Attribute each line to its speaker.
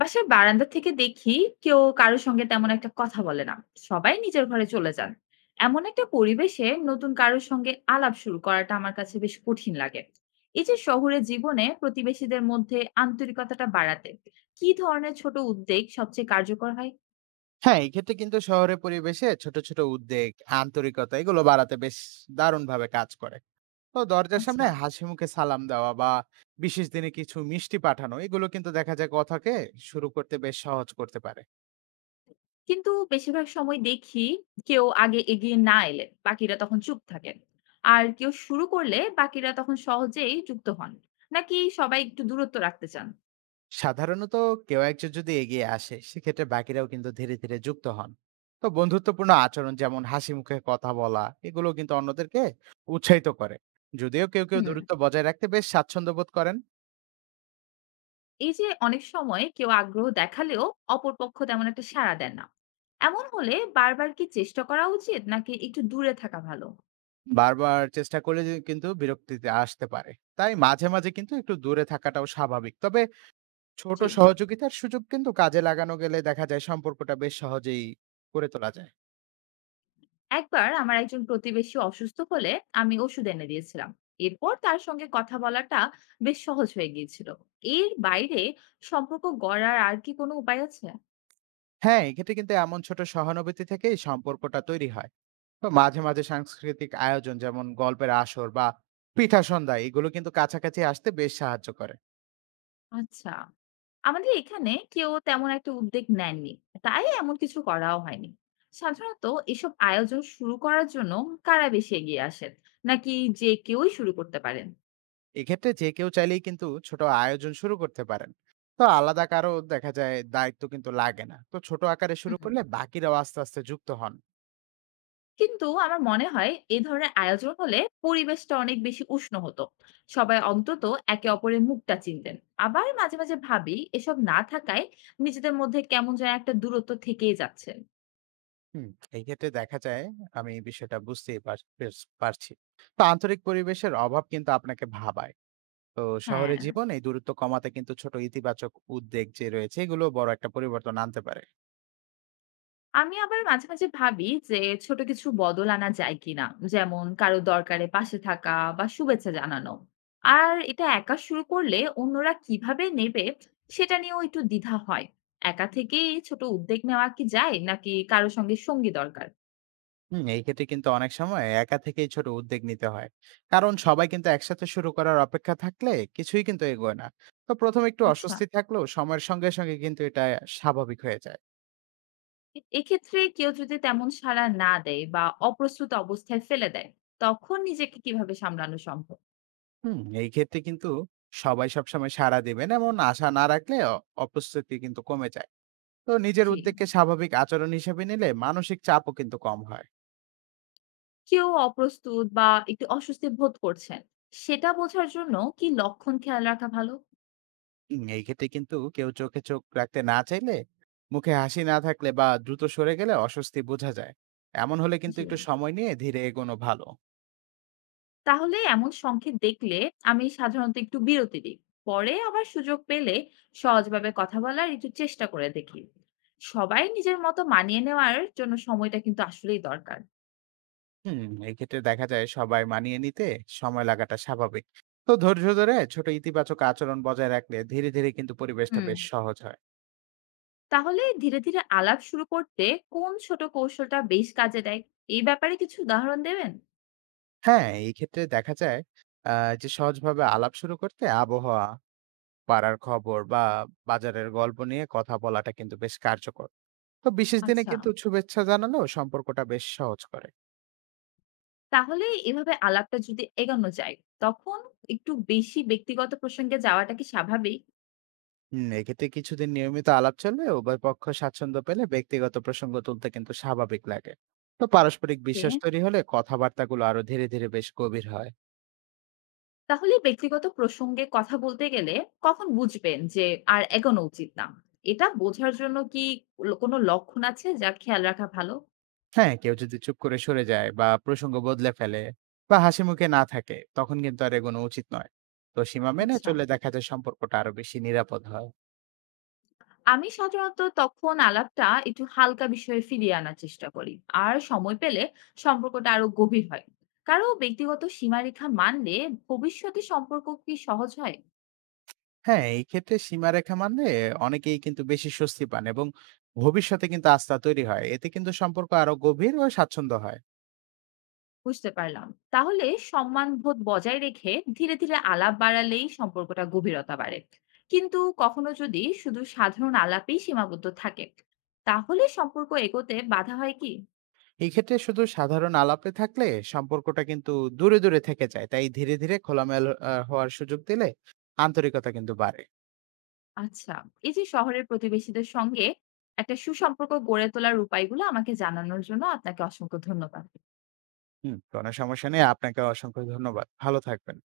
Speaker 1: বাসার বারান্দা থেকে দেখি কেউ কারোর সঙ্গে তেমন একটা কথা বলে না, সবাই নিজের ঘরে চলে যান। এমন একটা পরিবেশে নতুন কারোর সঙ্গে আলাপ শুরু করাটা আমার কাছে বেশ কঠিন লাগে। এই যে শহুরে জীবনে প্রতিবেশীদের মধ্যে আন্তরিকতাটা বাড়াতে কি ধরনের ছোট উদ্যোগ সবচেয়ে কার্যকর হয়?
Speaker 2: হ্যাঁ, এক্ষেত্রে কিন্তু শহরের পরিবেশে ছোট, ছোট উদ্বেগ, আন্তরিকতা এগুলো বাড়াতে বেশ দারুণভাবে কাজ করে। তো দরজার সামনে
Speaker 1: আচ্ছা।
Speaker 2: হাসি মুখে সালাম দেওয়া বা বিশেষ দিনে কিছু মিষ্টি পাঠানো এগুলো কিন্তু দেখা যায় কথাকে শুরু করতে বেশ সহজ করতে পারে।
Speaker 1: কিন্তু বেশিরভাগ সময় দেখি কেউ আগে এগিয়ে না এলে বাকিরা তখন চুপ থাকেন, আর কেউ শুরু করলে বাকিরা তখন সহজেই যুক্ত হন, নাকি সবাই একটু দূরত্ব রাখতে চান?
Speaker 2: সাধারণত কেউ একজন যদি এগিয়ে আসে সেক্ষেত্রে বাকিরাও কিন্তু ধীরে, ধীরে যুক্ত হন। তো বন্ধুত্বপূর্ণ আচরণ যেমন হাসি মুখে কথা বলা এগুলো কিন্তু অন্যদেরকে উৎসাহিত করে। যদিও কেউ, কেউ
Speaker 1: হুম।
Speaker 2: দূরত্ব বজায় রাখতে বেশ স্বাচ্ছন্দ্য বোধ করেন।
Speaker 1: এই যে অনেক সময় কেউ আগ্রহ দেখালেও অপর পক্ষ তেমন একটা সাড়া দেন না, এমন হলে বারবার কি চেষ্টা করা উচিত নাকি একটু দূরে থাকা ভালো?
Speaker 2: বারবার চেষ্টা করলে যে কিন্তু বিরক্তিতে আসতে পারে। তাই মাঝে, মাঝে কিন্তু একটু দূরে থাকাটাও স্বাভাবিক। তবে ছোট
Speaker 1: জি।
Speaker 2: সহযোগিতার সুযোগ কিন্তু কাজে লাগানো গেলে দেখা যায় সম্পর্কটা বেশ সহজেই গড়ে তোলা যায়।
Speaker 1: একবার আমার একজন প্রতিবেশী অসুস্থ হলে আমি ওষুধ এনে দিয়েছিলাম, এরপর তার সঙ্গে কথা বলাটা বেশ সহজ হয়ে গিয়েছিল। এর বাইরে সম্পর্ক গড়ার আর কি কোনো উপায় আছে?
Speaker 2: হ্যাঁ, এক্ষেত্রে কিন্তু এমন ছোট সহানুভূতি থেকেই সম্পর্কটা তৈরি হয়। তো মাঝে, মাঝে সাংস্কৃতিক আয়োজন যেমন গল্পের আসর বা পিঠা সন্ধ্যা এগুলো কিন্তু কাছাকাছি আসতে বেশ সাহায্য করে।
Speaker 1: আচ্ছা। আমাদের এখানে কেউ তেমন একটা উদ্যোগ নেননি। তাই এমন কিছু করাও হয়নি। সাধারণত এসব আয়োজন শুরু করার জন্য কারা বেশি এগিয়ে আসেন? নাকি যে কেউই শুরু করতে পারেন?
Speaker 2: এক্ষেত্রে যে কেউ চাইলেই কিন্তু ছোট আয়োজন শুরু করতে পারেন। তো আলাদা কারো দেখা যায় দায়িত্ব কিন্তু লাগে না। তো ছোট আকারে শুরু
Speaker 1: হুম।
Speaker 2: করলে বাকিরাও আস্তে আস্তে যুক্ত হন।
Speaker 1: কিন্তু আমার মনে হয় এ ধরনের আয়োজন হলে পরিবেশটা অনেক বেশি উষ্ণ হতো। সবাই অন্তত একে অপরের মুখটা চিনতেন। আবার মাঝে, মাঝে ভাবি এসব না থাকায় নিজেদের মধ্যে কেমন যেন একটা দূরত্ব থেকেই যাচ্ছে।
Speaker 2: হুম, এই ক্ষেত্রে দেখা যায় আমি এই বিষয়টা বুঝতেই পারছি। তো আন্তরিক পরিবেশের অভাব কিন্তু আপনাকে ভাবায়। তো শহরে
Speaker 1: হ্যাঁ।
Speaker 2: জীবন এই দূরত্ব কমাতে কিন্তু ছোট ইতিবাচক উদ্যোগ যে রয়েছে এগুলো বড় একটা পরিবর্তন আনতে পারে।
Speaker 1: আমি আবার মাঝে, মাঝে ভাবি যে ছোট কিছু বদল আনা যায় কিনা? যেমন কারো দরকারে পাশে থাকা বা শুভেচ্ছা জানানো। আর এটা একা শুরু করলে অন্যরা কিভাবে নেবে সেটা নিয়েও একটু দ্বিধা হয়। একা থেকেই ছোট উদ্যোগ নেওয়া কি যায় নাকি কারো সঙ্গে সঙ্গী দরকার?
Speaker 2: হুম, এই ক্ষেত্রে কিন্তু অনেক সময় একা থেকেই ছোট উদ্যোগ নিতে হয়। কারণ সবাই কিন্তু একসাথে শুরু করার অপেক্ষা থাকলে কিছুই কিন্তু এগোয় না। তো প্রথমে একটু
Speaker 1: আচ্ছা।
Speaker 2: অস্বস্তি থাকলেও সময়ের সঙ্গে সঙ্গে কিন্তু এটা স্বাভাবিক হয়ে যায়।
Speaker 1: এক্ষেত্রে কেউ যদি তেমন সাড়া না দেয় বা অপ্রস্তুত অবস্থায় ফেলে দেয়, তখন নিজেকে কিভাবে সামলানো সম্ভব?
Speaker 2: হুম, এই ক্ষেত্রে কিন্তু সবাই সবসময় সাড়া দেবেন এমন আশা না রাখলে অপ্রস্তুতি কিন্তু কমে যায়। তো নিজের
Speaker 1: জি।
Speaker 2: উদ্যোগকে স্বাভাবিক আচরণ হিসেবে নিলে মানসিক চাপও কিন্তু কম হয়।
Speaker 1: কেউ অপ্রস্তুত বা একটু অস্বস্তি বোধ করছেন, সেটা বোঝার জন্য কি লক্ষণ খেয়াল রাখা ভালো?
Speaker 2: এই ক্ষেত্রে কিন্তু কেউ চোখে চোখ রাখতে না চাইলে, মুখে হাসি না থাকলে বা দ্রুত সরে গেলে অস্বস্তি বোঝা যায়। এমন হলে কিন্তু
Speaker 1: জি।
Speaker 2: একটু সময় নিয়ে ধীরে এগোনো ভালো।
Speaker 1: তাহলে এমন সংকেত দেখলে আমি সাধারণত একটু বিরতি দিই। পরে আবার সুযোগ পেলে সহজভাবে কথা বলার একটু চেষ্টা করে দেখি। সবাই নিজের মতো মানিয়ে নেওয়ার জন্য সময়টা কিন্তু আসলেই দরকার।
Speaker 2: হুম, এই ক্ষেত্রে দেখা যায় সবাই মানিয়ে নিতে সময় লাগাটা স্বাভাবিক। তো ধৈর্য ধরে ছোট ইতিবাচক আচরণ বজায় রাখলে ধীরে ধীরে কিন্তু পরিবেশটা
Speaker 1: হুম।
Speaker 2: বেশ সহজ হয়।
Speaker 1: তাহলে ধীরে ধীরে আলাপ শুরু করতে কোন ছোট কৌশলটা বেশ কাজে দেয়? এই ব্যাপারে কিছু উদাহরণ দেবেন?
Speaker 2: হ্যাঁ, এই ক্ষেত্রে দেখা যায় যে সহজভাবে আলাপ শুরু করতে আবহাওয়া, পাড়ার খবর বা বাজারের গল্প নিয়ে কথা বলাটা কিন্তু বেশ কার্যকর। তো বিশেষ দিনে
Speaker 1: আচ্ছা।
Speaker 2: কিন্তু শুভেচ্ছা জানালেও সম্পর্কটা বেশ সহজ করে।
Speaker 1: তাহলে এভাবে আলাপটা যদি এগোনো যায়, তখন একটু বেশি ব্যক্তিগত প্রসঙ্গে যাওয়াটা কি স্বাভাবিক?
Speaker 2: হম, এক্ষেত্রে কিছুদিন নিয়মিত আলাপ চললে উভয় পক্ষ স্বাচ্ছন্দ্য পেলে ব্যক্তিগত প্রসঙ্গ তুলতে কিন্তু স্বাভাবিক লাগে। তো পারস্পরিক
Speaker 1: ওকে।
Speaker 2: বিশ্বাস তৈরি হলে কথাবার্তাগুলো আরো ধীরে ধীরে বেশ গভীর হয়।
Speaker 1: তাহলে ব্যক্তিগত প্রসঙ্গে কথা বলতে গেলে কখন বুঝবেন যে আর এগোনো উচিত না? এটা বোঝার জন্য কি কোনো লক্ষণ আছে যা খেয়াল রাখা ভালো?
Speaker 2: হ্যাঁ, কেউ যদি চুপ করে সরে যায় বা প্রসঙ্গ বদলে ফেলে বা হাসি মুখে না থাকে তখন কিন্তু আর এগোনো উচিত নয়। তো সীমা মেনে
Speaker 1: আচ্ছা।
Speaker 2: চললে দেখা যায় সম্পর্কটা আরো বেশি নিরাপদ হয়।
Speaker 1: আমি সাধারণত তখন আলাপটা একটু হালকা বিষয়ে ফিরিয়ে আনার চেষ্টা করি। আর সময় পেলে সম্পর্কটা আরো গভীর হয়। কারো ব্যক্তিগত সীমারেখা মানলে ভবিষ্যতে সম্পর্ক কি সহজ হয়?
Speaker 2: হ্যাঁ, এই ক্ষেত্রে সীমারেখা মানলে অনেকেই কিন্তু বেশি স্বস্তি পান এবং ভবিষ্যতে কিন্তু আস্থা তৈরি হয়। এতে কিন্তু সম্পর্ক আরো গভীর ও স্বাচ্ছন্দ্য হয়।
Speaker 1: বুঝতে পারলাম। তাহলে সম্মানবোধ বজায় রেখে ধীরে, ধীরে আলাপ বাড়ালেই সম্পর্কটা গভীরতা বাড়ে। কিন্তু কখনো যদি শুধু সাধারণ আলাপেই সীমাবদ্ধ থাকে, তাহলে সম্পর্ক এগোতে বাধা হয় কি?
Speaker 2: এই ক্ষেত্রে শুধু সাধারণ আলাপে থাকলে সম্পর্কটা কিন্তু দূরে, দূরে থেকে যায়। তাই ধীরে, ধীরে খোলামেলা আ হওয়ার সুযোগ দিলে আন্তরিকতা কিন্তু বাড়ে।
Speaker 1: আচ্ছা, এই যে শহরের প্রতিবেশীদের সঙ্গে একটা সুসম্পর্ক গড়ে তোলার উপায়গুলো আমাকে জানানোর জন্য আপনাকে অসংখ্য ধন্যবাদ।
Speaker 2: হুম, কোনো সমস্যা নেই। আপনাকে অসংখ্য ধন্যবাদ। ভালো থাকবেন।